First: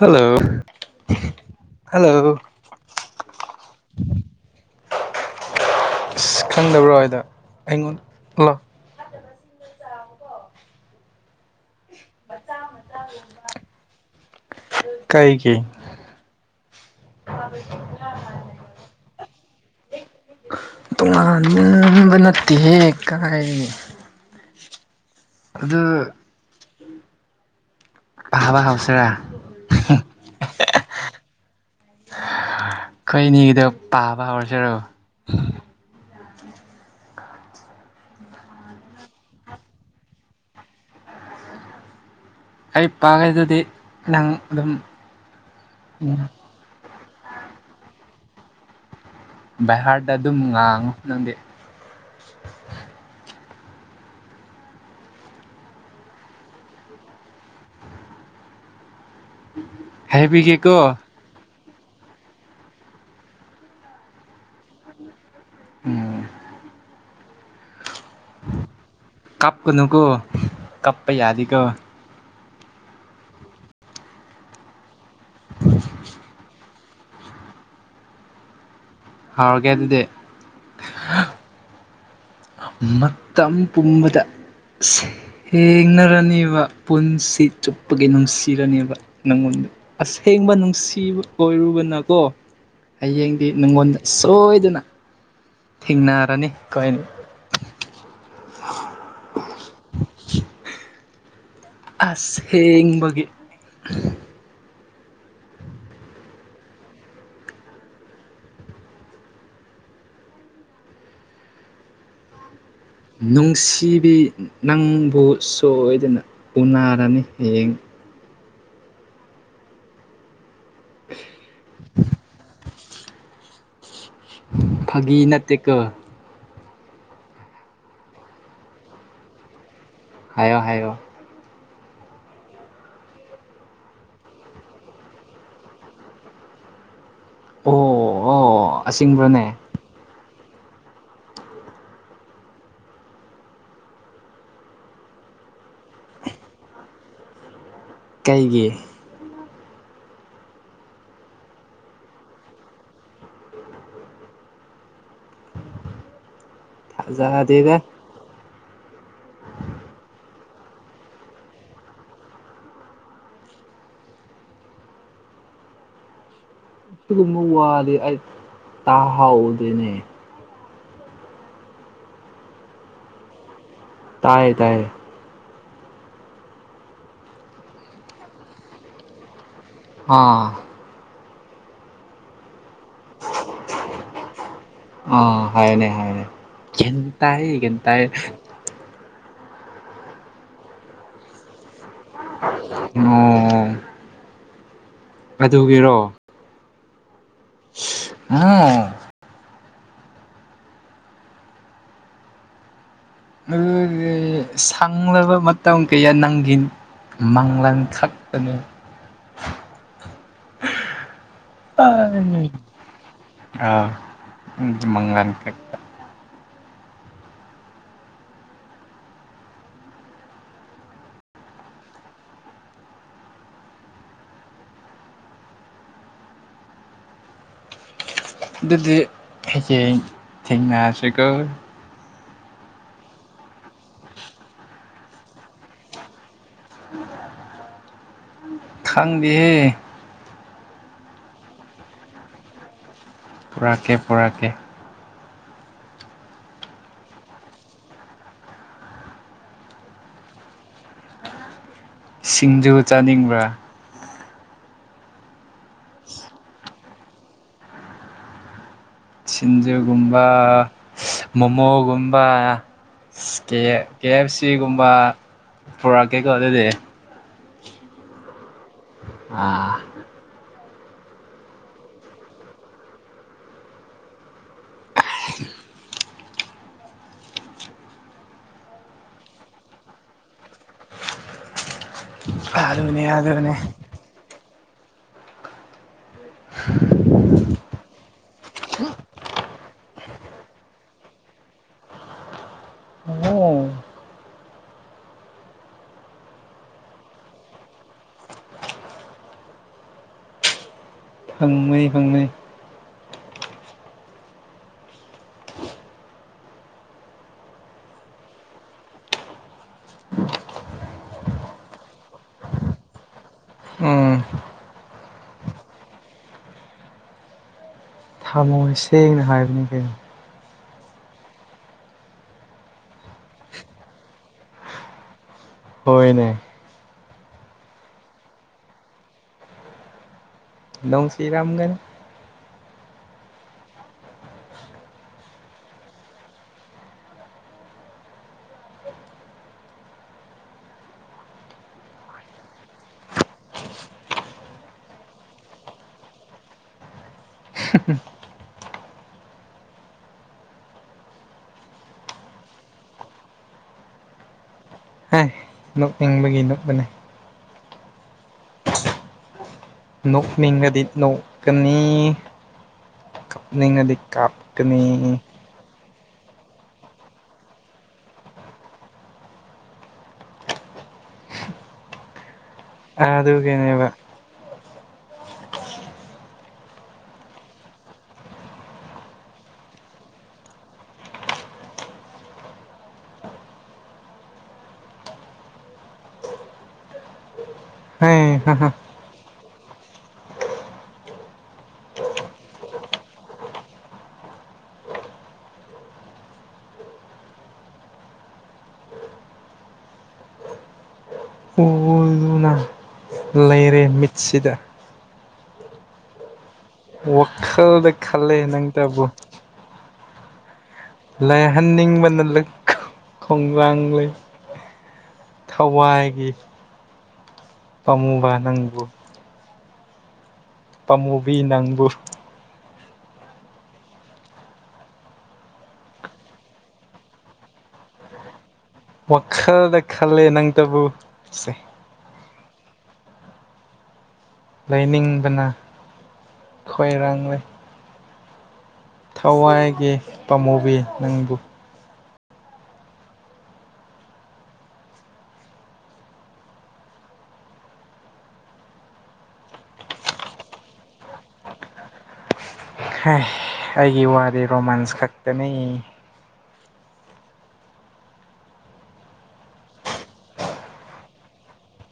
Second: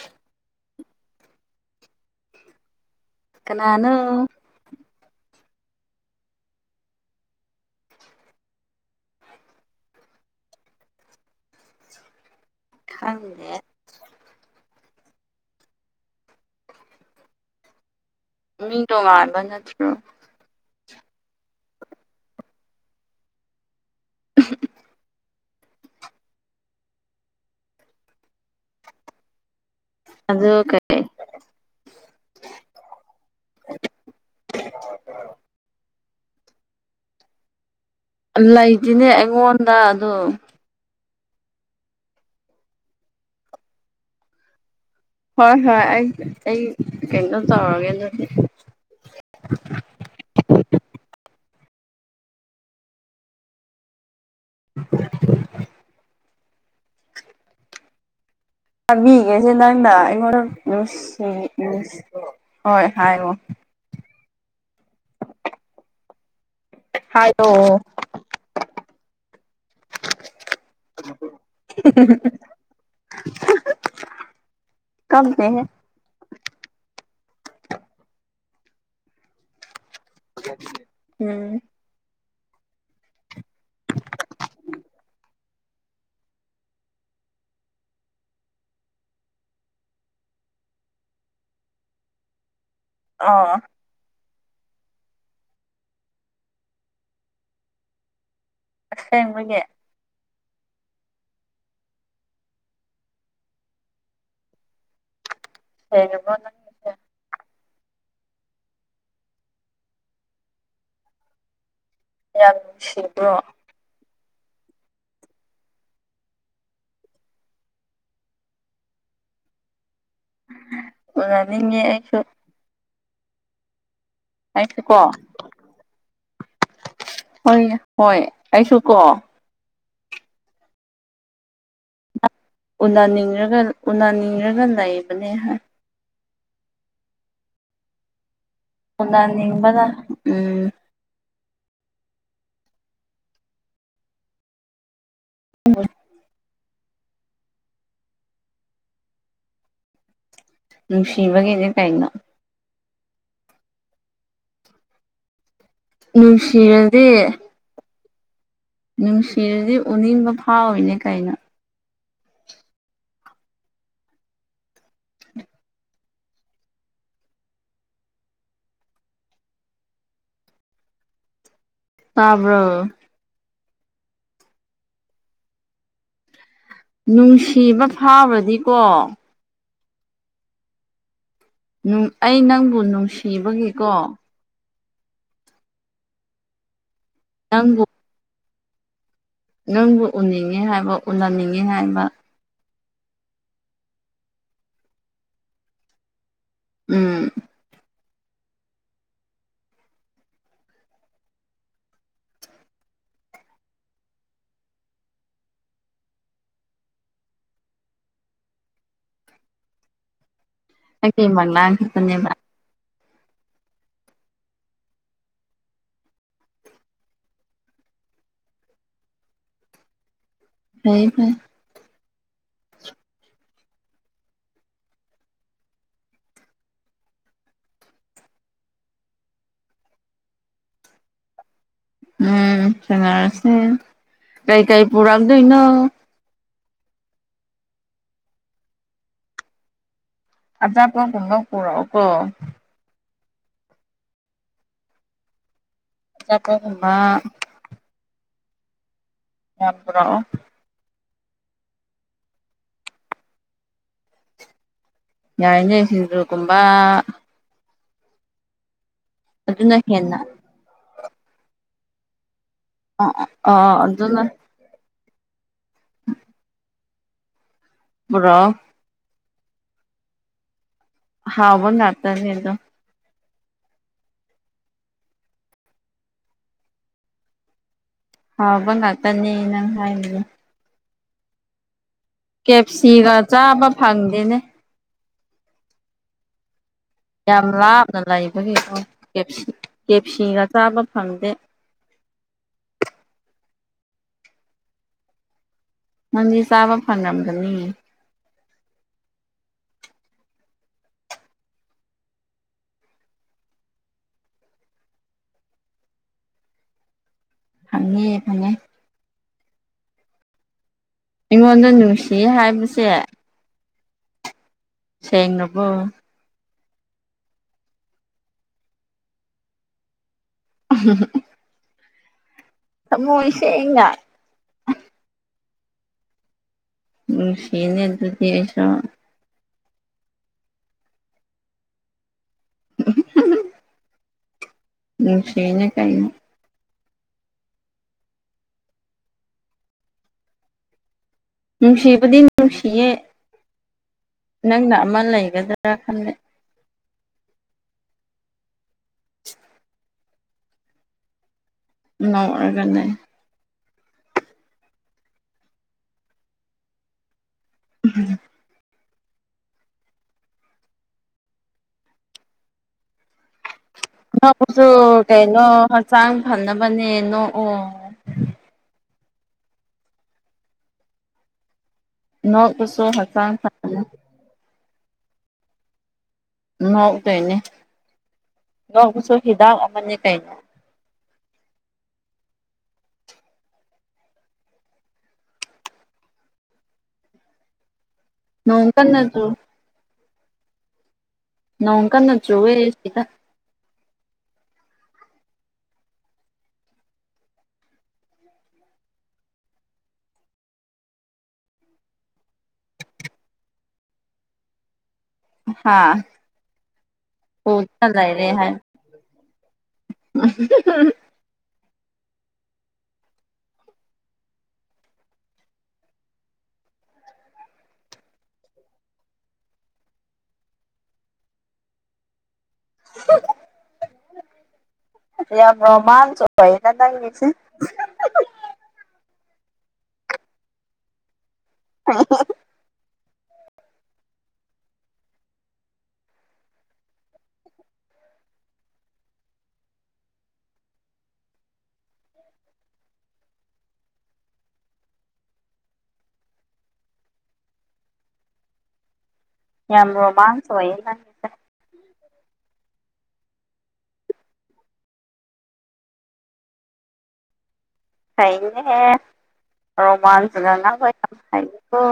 hello hello ꯀꯅꯥꯅꯣ ꯑꯁ ꯈꯪꯗꯕ꯭ꯔꯣ ꯍꯥꯏꯗ ꯑꯩꯉꯣꯟ ꯂꯛ [unintelligible] ꯈꯪꯗꯦ ꯀꯩꯒꯤ ꯃꯤ ꯇꯣꯉꯥꯟꯕ ꯅꯠꯇ꯭ꯔꯣ ꯇꯣ ꯉꯥꯟ ꯕ ꯅꯠꯇꯤꯍꯦ ꯀꯥꯏ [unintelligible] [unintelligible] ꯑꯗꯨ ꯑꯍꯥꯕ ꯍꯥꯎꯁꯤꯔꯥ ꯑꯗꯨ ꯀꯩ ꯑꯩꯈꯣꯏꯅꯤꯒꯤꯗꯣ ꯄꯥꯕ ꯍꯧꯔꯁꯤꯔꯣ ꯂꯩꯇꯦꯅꯦ ꯑꯩꯉꯣꯟꯗ ꯑꯗꯨ ꯑꯩ ꯄꯥꯒꯦ ꯗꯨꯗꯤ ꯅꯪ ꯑꯗꯨꯝ ꯍꯣꯏ ꯍꯣꯏ ꯑꯩ ꯑꯩ ꯀꯩꯅꯣ ꯇꯧꯔꯒꯦ ꯑꯗꯨꯗꯤ ꯕꯥꯏꯍꯥꯔꯠ ꯇꯥ ꯑꯗꯨꯝ ꯉꯥꯡꯉꯣ ꯅꯪꯗꯤ [inaudible] ꯆꯕꯤꯒꯦꯁꯦ ꯅꯪꯅ ꯑꯩꯉꯣꯟꯗ ꯍꯥꯏꯕꯤꯒꯦꯀꯣ ꯅꯨꯡꯁꯤ ꯎ ꯎꯝ ꯍꯣꯏ ꯍꯥꯏꯌꯣ ꯎꯝ ꯍꯥꯏꯌꯣ ꯀꯞ ꯀ ꯅꯨꯀꯣ ꯀꯞꯄꯥꯥ ꯌꯥꯗꯦ ꯀꯣ ꯎꯝ ꯍꯝ ꯎꯝ ꯍꯝ ꯍꯥ ꯍꯥ ꯀꯞꯇꯦꯍꯦ ꯍꯥꯎꯔꯒꯦ ꯑꯗꯨꯗꯤ ꯎꯝ ꯃꯇꯝ ꯄꯨꯝꯕꯗ ꯏꯁ ꯊꯦꯡꯅꯔꯅꯤꯕ ꯄꯨꯟꯁꯤ ꯆꯨꯞꯄꯒꯤ ꯅꯨꯡꯁꯤꯔꯅꯦꯕ ꯅꯪꯉꯣꯟꯗ ꯑꯁꯦꯡꯕ ꯅꯨꯡꯁꯤꯕ ꯑꯣꯏꯔꯨꯕꯅꯀꯣ ꯍꯌꯦꯡꯗꯤ ꯑꯣ ꯅꯪꯉꯣꯟꯗ ꯁꯣꯏꯗꯅ ꯊꯦꯡꯅꯔꯅꯤ ꯑꯈꯣꯏꯅꯤ ꯑꯁꯦꯡꯕꯒꯤ ꯑꯥꯁꯦꯡꯕꯒꯤ ꯁꯦꯡꯉꯥꯕꯣ ꯌꯥꯝ ꯅꯨꯡꯁꯤꯕ꯭ꯔꯣ ꯅꯨꯡꯁꯤꯕꯤ ꯅꯪꯕꯨ ꯁꯣꯏꯗꯅ ꯎꯅꯔꯅꯤ ꯍꯌꯦꯡ ꯎꯅꯥꯅꯤꯡꯉꯦ ꯑꯩꯁꯨ ꯑꯩꯁꯨ ꯀꯣ ꯐꯥꯒꯤ ꯅꯠꯇꯦꯀꯣ ꯍꯣꯏꯅꯦ ꯍꯣꯏ ꯑꯩꯁꯨ ꯀꯣ ꯍꯥꯏꯌꯣ ꯍꯥꯏꯌꯣ ꯎꯟꯅꯅꯤꯡꯔꯒ ꯎꯟꯅꯅꯤꯡꯔꯒ ꯂꯩꯕꯅꯦ ꯑꯣ ꯍꯣ ꯎꯟꯅꯅꯤꯡꯕꯅꯥ ꯎꯝ ꯎꯝ ꯀꯩꯒꯤ ꯅꯨꯡꯁꯤꯕꯒꯤꯅꯦ ꯀꯩꯅꯣ ꯅꯨꯡꯁꯤꯔꯗꯤ ꯗꯦꯗꯥ ꯅꯨꯡꯁꯤꯔꯗꯤ ꯎꯅꯤꯡꯕ ꯐꯥꯎꯔꯤꯅꯦ ꯀꯩꯅꯣ ꯁꯤꯒꯨꯝꯕ ꯋꯥꯗꯤ ꯑꯩ ꯇꯥꯍꯥꯎꯗꯦꯅꯦ ꯇꯕ꯭ꯔꯣ ꯇꯥꯏꯌꯦ ꯇꯥꯏꯌꯦ ꯅꯨꯡꯁꯤꯕ ꯐꯥꯎꯔꯗꯤꯀꯣ ꯑꯥ ꯅꯨꯡ ꯑꯩ ꯅꯪꯕꯨ ꯅꯨꯡꯁꯤꯕꯒꯤꯀꯣ ꯑꯣ ꯍꯥꯏꯌꯦꯅꯦ ꯍꯥꯏꯌꯦꯅꯦ ꯒ꯭ꯌꯥꯟ ꯇꯥꯏꯌꯦ ꯒ꯭ꯌꯥꯟ ꯅꯪꯕꯨ ꯇꯥꯏꯌꯦ ꯅꯪꯕꯨ ꯎꯅꯤꯡꯉꯦ ꯍꯥꯏꯕ ꯎꯟꯅꯅꯤꯡꯉꯦ ꯍꯥꯏꯕ ꯑꯣ ꯑꯣ ꯑꯗꯨꯒꯤꯔꯣ ꯎꯝ [unintelligible] ꯑꯗꯨꯗꯤ ꯁꯪꯂꯕ ꯃꯇꯝ ꯀꯌꯥ ꯅꯪꯒꯤꯅꯤ ꯃꯪꯂꯥꯟ ꯈꯛꯇꯅꯤ ꯑꯩꯒꯤ ꯃꯪꯂꯥꯟ ꯈꯛꯇꯅꯦꯕ ꯑꯥꯏ ꯑ ꯎꯝ ꯃꯪꯂꯥꯟ ꯈꯛ ꯐꯩ ꯐꯩ ꯑꯗꯨꯗꯤ ꯍꯌꯦꯡ ꯊꯦꯡꯅꯔꯁꯤꯀꯣ ꯎꯝ ꯊ‌ꯦꯡꯅꯔꯁꯦ ꯀꯩꯀꯩ ꯄꯨꯔꯛꯗꯨꯏꯅꯣ [inaudible] ꯈꯪꯗꯦꯍꯦ ꯑꯆꯥꯄꯣꯠꯀꯨꯝꯕ ꯄꯨꯔꯛꯎꯀꯣ ꯄꯨꯔꯛꯀꯦ ꯄꯨꯔꯛꯀꯦ ꯆꯥꯄ‌ꯣꯠꯀꯨꯝꯕ ꯌꯥꯝ ꯄꯨꯔꯛꯑꯣ ꯁꯤꯡꯖꯨ ꯆꯥꯅꯤꯡꯕ꯭ꯔꯥ ꯌꯥꯏꯅꯦ ꯁꯤꯡꯖꯨꯒꯨꯝꯕ ꯑꯗꯨꯅ ꯍꯦꯟꯅ ꯁꯤꯟꯖꯨꯒꯨꯝꯕ ꯃꯣꯃꯣꯒꯨꯝꯕ ꯑ ꯁꯁ ꯑ ꯀꯦ ꯀꯦ ꯑꯗꯨꯅ ꯑꯦꯐ ꯁꯤꯒꯨꯝꯕ ꯄꯨꯔꯛꯀꯦꯀꯣ ꯑꯗꯨꯗꯤ ꯄꯨꯔꯛꯑꯣ ꯑꯥ ꯑꯍꯥꯎꯕ ꯉꯥꯇꯅ‌ꯦ ꯑꯗ‌ꯣ ꯍꯥꯎꯕ ꯉꯥꯛꯇꯅꯦ ꯅꯪ ꯍꯥꯏꯔꯤꯗ‌ꯣ ꯀꯦ ꯑ‌ꯦꯞ ꯑꯗꯨꯅꯦ ꯁꯤꯒ ꯑꯗꯨꯅꯦ ꯆꯥꯕ ꯐꯪꯗꯦꯅꯦ [unintelligible] ꯌꯥꯝ ꯂꯥꯞꯅ ꯂꯩꯕꯒꯤꯀ‌ꯣ ꯀ‌ꯦꯞꯁꯤ ꯀꯦ ꯑꯦꯞ ꯁꯤꯒ ꯆꯥꯕ ꯐꯪꯗꯦ ꯎꯝ ꯅꯪꯗꯤ ꯆꯥꯕ ꯐꯪꯉꯝꯒꯅꯤ ꯐꯪꯕꯅ‌ꯦ ꯐꯪꯕꯅ‌ꯦ ꯐꯪꯉ‌ꯦ ꯐꯪꯉ‍ꯦ ꯑꯩꯉꯣꯟꯗ ꯅꯨꯡꯁꯤꯌ‌ꯦ ꯍꯥꯏꯕꯁꯦ ꯎꯝ ꯁꯦꯡꯅꯕꯣ ꯊꯝꯃꯣꯏ ꯁꯦꯡꯅ ꯍꯥꯏꯕꯅꯤ ꯀꯩꯅꯣ [unintelligible] ꯊꯝꯃ‌ꯣꯏ ꯁꯦꯡꯅ ꯍꯣꯏꯅꯦ ꯅꯨꯡꯁꯤꯌ‌ꯦꯅꯦ ꯑꯗꯨꯗꯤ ꯑꯩꯁꯨ ꯅꯨꯡꯁꯤꯔꯝꯒꯅꯤ ꯅꯨꯡꯁꯤꯅꯦ ꯀꯩꯅ‌ꯣ ꯅꯨꯡꯁꯤꯕꯗꯤ ꯅꯨꯡꯁꯤꯌꯦ ꯅꯪꯅ ꯑꯃ ꯂꯩꯒꯗ꯭ꯔꯥ ꯈꯜꯂꯦ [unintelligible] [unintelligible] ꯍꯥꯏ ꯅꯣꯛꯅꯤꯡꯕꯒꯤ ꯅ‌ꯣꯛꯄꯅ‌ꯦ [unintelligible] ꯅꯣꯛꯅꯤꯡꯉꯗꯤ ꯅꯣꯛꯀꯅꯤ ꯀꯞꯅꯤꯡꯉꯗꯤ ꯅ‌ꯣꯛꯄꯁꯨ ꯀꯥꯞꯀꯅꯤ ꯀꯩꯅꯣ ꯍꯛꯆꯥꯡ ꯐꯅꯕꯅꯦ ꯅꯣꯛꯑꯣ ꯅꯣꯏꯀꯨꯁꯨ ꯍꯛꯆꯥꯡ ꯐꯠꯄꯅꯦ ꯑꯗꯨꯒꯤꯅꯦꯕ ꯉꯛꯇꯣꯏꯅꯦ ꯉꯛꯄꯁꯨ ꯍꯤꯗꯥꯛ ꯑꯃꯅꯤ ꯀꯩ ꯍꯩ ꯍꯥ ꯍꯥ ꯅꯨꯉꯥꯏꯕ ꯅꯠꯇ꯭ꯔꯣ ꯅꯣꯡ ꯀꯟꯅ ꯆꯨꯋꯦꯁꯤꯗ ꯄꯣꯂꯨꯅ ꯑꯩ ꯃꯤꯠꯁꯤꯗ ꯍꯥꯥ ꯋꯥꯈꯜꯗ ꯂꯩꯔꯦ ꯈꯜꯂꯦ ꯍꯥꯏ ꯅꯪꯇꯕꯨ [unintelligible] ꯂꯥꯛꯍꯟꯅꯤꯡꯕꯅ [unintelligible] ꯈꯧꯂꯥꯡ ꯂꯩ ꯊꯋꯥꯏꯒꯤ ꯄꯥꯝꯃꯨꯕ ꯅꯪꯕꯨ ꯄꯥꯝꯃꯨꯕꯤ ꯅꯪꯕꯨ [unintelligible] ꯌꯥꯝ ꯔꯣꯃꯁ ꯑꯣꯏꯗ ꯅꯪꯒꯤꯁꯤ ꯋꯥꯈꯜꯗ ꯈꯜꯂꯦ ꯅꯪꯇꯕꯨ ꯁꯦ [unintelligible] ꯂꯩꯅꯤꯡꯕꯅ ꯈꯣꯏꯔꯥꯡꯔꯦ ꯊꯋꯥꯏꯒꯤ ꯄꯥꯝꯃꯨꯕꯤ ꯅꯪꯕꯨ ꯌꯥꯝ ꯔꯣꯃꯥꯟꯁ ꯑꯣꯏꯌꯦ ꯍꯥ ꯑꯩꯒꯤ ꯋꯥꯗꯤ ꯔꯣꯃꯥꯟꯁ ꯈꯛꯇꯅꯤ ꯍꯩꯕꯅꯤꯍꯦ ꯔꯣꯃꯥꯟꯁ [unintelligible] ꯍꯩꯀꯣ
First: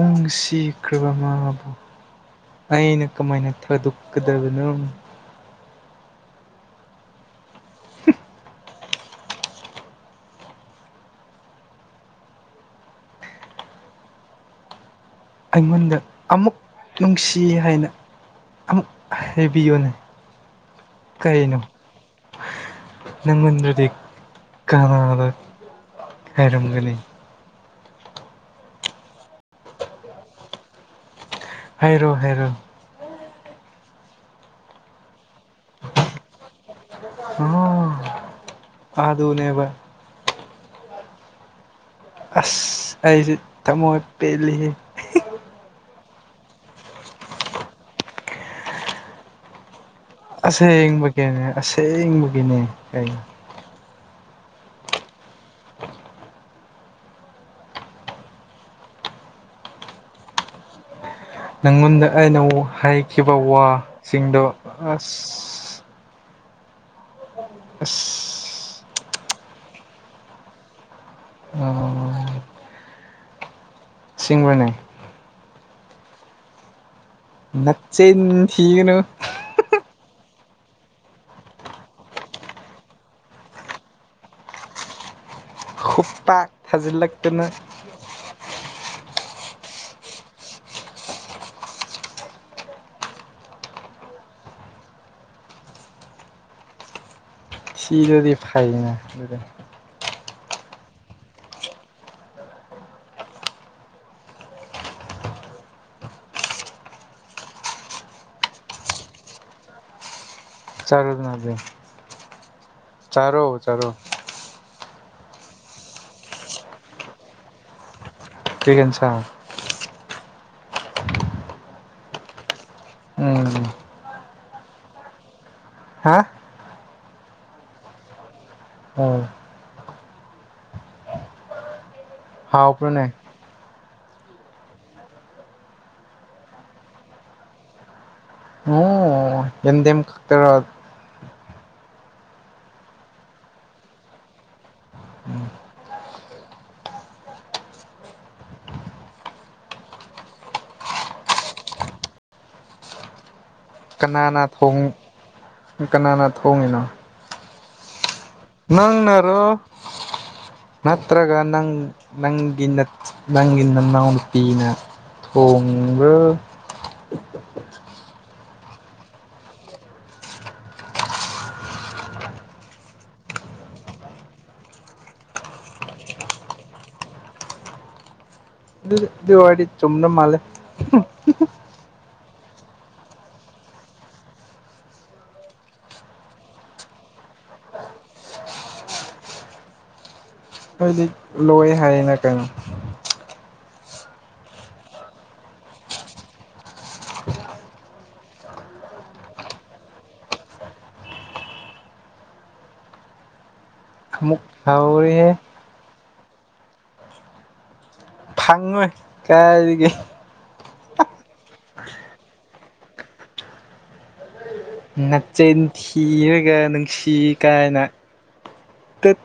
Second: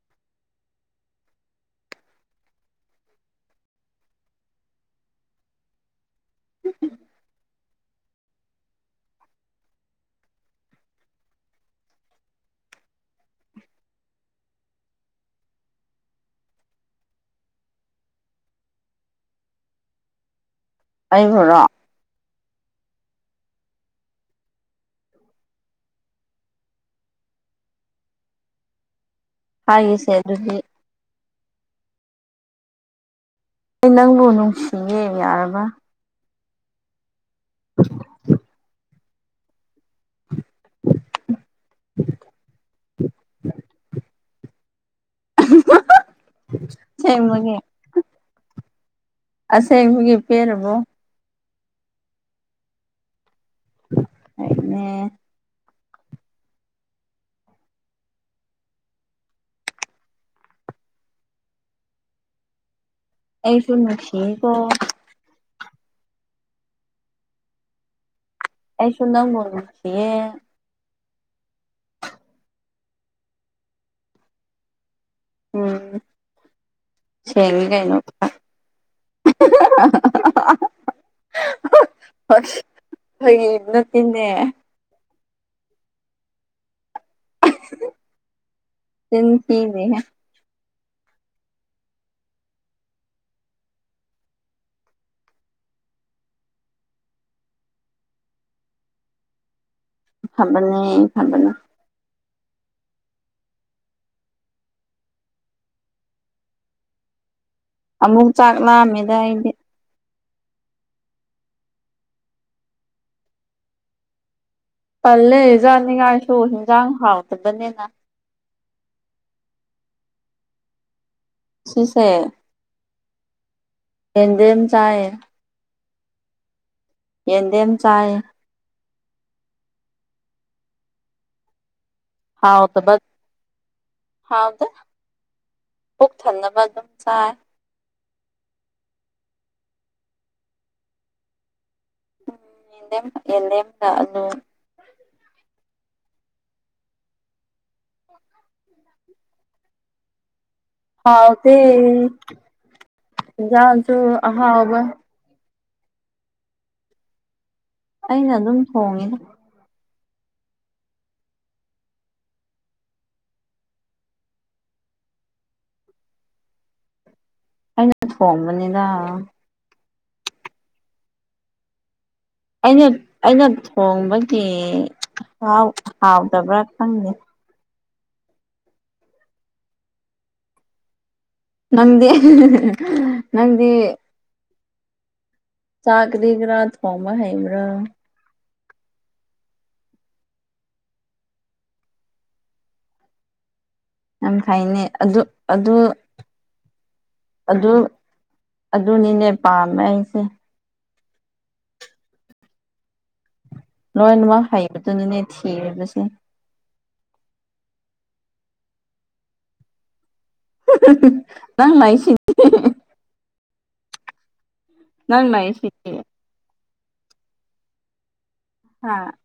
ꯅꯨꯡꯁꯤꯈ꯭ꯔꯕ ꯃꯥꯕꯨ ꯑꯩꯅ ꯀꯃꯥꯏꯅ ꯊꯥꯗꯣꯛꯀꯗꯕꯅꯣ [unintelligible] ꯑꯩꯉꯣꯟꯗ ꯑꯃꯨꯛ ꯅꯨꯡꯁꯤ ꯍꯥꯏꯅ ꯑꯃꯨꯛ ꯍꯥꯏꯕꯤꯌꯨꯅꯦ ꯀꯩꯅꯣ ꯑꯩꯕꯨꯔꯣ ꯅꯪꯉꯣꯟꯗꯗꯤ ꯀꯅꯥꯗ ꯍꯥꯏꯔꯝꯒꯅꯤ ꯍꯥꯏꯒꯦꯁꯦ ꯑꯗꯨꯗꯤ ꯍꯥꯏꯔꯣ ꯍꯥꯏꯔꯣ ꯑꯩ ꯅꯪꯕꯨ ꯅꯨꯡꯁꯤꯌꯦ ꯌꯥꯔꯕ [unintelligible] ꯑꯗꯨꯅꯦꯕ [unintelligible] ꯑꯁ ꯑꯩꯗꯤ ꯊꯥꯃꯣꯏ ꯄꯦꯜꯂꯤꯍꯦ [unintelligible] ꯑꯁꯦꯡꯕꯒꯤ ꯑꯁꯦꯡꯕꯒꯤ ꯄꯦꯜꯂꯕꯣ ꯑꯁꯦꯡꯕꯒꯤꯅꯦ ꯑꯁꯦꯡꯕꯒꯤꯅꯦ ꯀꯩꯅꯣ ꯑꯩꯅꯦ ꯅꯪꯉꯣꯟꯗ ꯑꯩꯅ ꯍꯥꯏꯈꯤꯕ ꯑꯩꯁꯨ ꯋꯥꯁꯤꯡꯗꯣ ꯅꯨꯡꯁꯤꯀꯣ ꯑꯥ ꯑꯁ ꯑꯩꯁꯨ ꯅꯪꯕꯨ ꯅꯨꯡꯁꯤꯌꯦ ꯑꯣ ꯁꯤꯡꯕ꯭ꯔꯅꯦ ꯎꯝ ꯁꯦꯡꯉꯤ ꯀꯩꯅꯣ ꯅꯆꯤꯟ ꯊꯤꯒꯅꯨ [unintelligible] ꯐꯩ ꯅꯠꯇꯦꯅ ꯈꯨꯞꯄꯥꯛ ꯊꯥꯖꯤꯜꯂꯛꯇꯅ ꯇꯤꯟ ꯇꯅꯦ ꯁꯤꯗ꯭ꯔꯗꯤ ꯐꯥꯏꯅ ꯑꯗꯨꯗ ꯊꯝꯕꯅꯦ ꯊꯝꯕꯅꯦ ꯑꯃꯨꯛ ꯆꯥꯛ ꯂꯥꯝꯃꯦꯗ ꯑꯩꯗꯤ ꯆꯔꯣꯗꯅ ꯑꯗꯤ ꯆꯔꯣ ꯆꯔꯣ ꯄꯜꯂꯦ ꯖꯥꯅꯤꯡꯉꯥꯏꯁꯨ ꯍꯤꯡꯖꯥꯡ ꯍꯥꯎꯇꯕꯅꯤꯅ ꯀ꯭ꯔꯤ ꯏꯟꯁꯥꯡ ꯁꯤꯁꯦ ꯎꯝ ꯌꯦꯟꯗꯦꯝ ꯆꯥꯏ ꯍꯥ ꯌꯦꯟꯗꯦꯝ ꯆꯥꯌꯦ ꯑꯥ ꯍꯥꯎꯇꯕ ꯍꯥꯎꯕ꯭ꯔꯅꯦ ꯍꯥꯎꯗ ꯄꯨꯛ ꯊꯟꯅꯕ ꯑꯗꯨꯝ ꯆꯥꯏ ꯑꯥ ꯌꯦꯟꯗꯦꯝ ꯈꯛꯇꯔꯣ ꯌꯦꯟꯗꯦꯝ ꯌꯦꯟꯗꯦꯝꯒ ꯑꯂꯨ ꯍꯥꯎꯇꯦ ꯍꯤꯟꯖꯥꯡ ꯀꯅꯥꯅ ꯊꯣꯡ ꯀꯅꯥꯅ ꯊꯣꯡꯉꯤꯅꯣ ꯑꯩꯅ ꯑꯗꯨꯝ ꯊꯣꯡꯉꯤꯗ ꯅꯪꯅꯔꯣ ꯅꯠꯇ꯭ꯔꯒ ꯅꯪ ꯅꯪꯒꯤꯅ ꯅꯪꯒꯤ ꯅꯅꯥꯎ ꯅꯨꯄꯤꯅ ꯍꯣꯡꯕ꯭ꯔꯣ ꯑꯩꯅ ꯊꯣꯡꯕꯅꯤꯗ ꯑꯩꯅ ꯑꯩꯅ ꯊꯣꯡꯕꯒꯤ ꯍꯥꯎ ꯍꯥꯎꯇꯕ꯭ꯔꯥ ꯈꯪꯗꯦ ꯑꯗꯨꯗꯤ ꯑꯗꯨ ꯑꯣꯏꯔꯗꯤ ꯆꯨꯝꯅ ꯃꯥꯂꯦ [unintelligible] ꯅꯪꯗꯤ ꯅꯪꯗꯤ ꯆꯥ ꯒꯔꯤ ꯒꯔꯥ ꯊꯣꯡꯕ ꯍꯩꯕ꯭ꯔꯣ ꯑꯩꯗꯤ ꯂꯣꯏ ꯍꯥꯏꯌꯦꯅ ꯀꯩꯅꯣ ꯌꯥꯝ ꯐꯩꯅꯦ ꯑꯗꯨ ꯑꯗꯨ ꯑꯗꯨ ꯑꯗꯨꯅꯤꯅꯦ ꯄꯥꯝꯃꯩꯁꯦ ꯑꯃꯨꯛ ꯂꯣꯏꯅꯃꯛ ꯍꯩꯕꯗꯨꯅꯤꯅꯦ ꯍꯧꯔꯦꯍꯦ ꯊꯤꯔꯤꯕꯁꯦ ꯐꯪꯉꯣꯏ ꯀꯥꯏꯗꯒꯤ ꯅꯪ ꯂꯩꯁꯤꯗꯤ ꯅꯪ ꯅꯠꯆꯤꯟ ꯂꯩꯁꯤꯗꯤ ꯊꯤꯔꯒ ꯅꯨꯡꯁꯤ ꯀꯥꯏꯅ ꯍꯥ ꯇꯠ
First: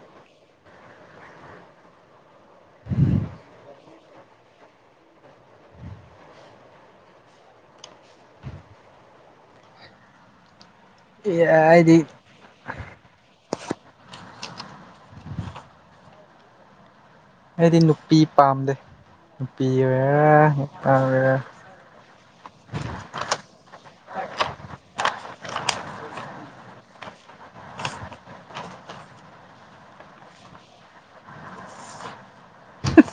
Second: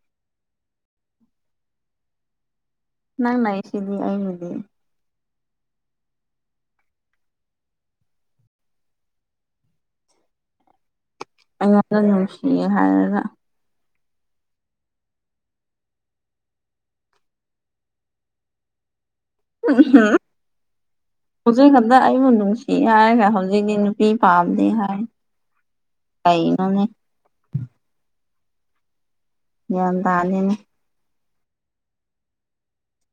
ꯅꯪ ꯂꯩꯁꯤꯗꯤ ꯑꯩꯒꯤꯗꯤ ꯑꯩꯉꯣꯟꯗ ꯑꯩꯗꯤ ꯅꯨꯡꯁꯤꯌꯦ ꯍꯥꯏꯔꯒ ꯑꯩꯗꯤ ꯅꯨꯄꯤ ꯄꯥꯝꯗꯦ ꯅꯨꯄꯤ ꯑꯣꯏꯦꯔꯥ ꯅꯨꯄꯥ ꯑꯣꯏꯦꯔꯥ ꯍꯧꯖꯤꯛ ꯈꯛꯇ ꯑꯩꯕꯨ ꯅꯨꯡꯁꯤ ꯍꯥꯏꯔꯒ ꯍꯧꯖꯤꯛꯇꯤ ꯅꯨꯄꯤ ꯄꯥꯝꯗꯦ ꯍꯥꯏ ꯀꯩꯅꯣꯅꯦ ꯒꯌꯥꯟ ꯇꯥꯗꯦꯅꯦ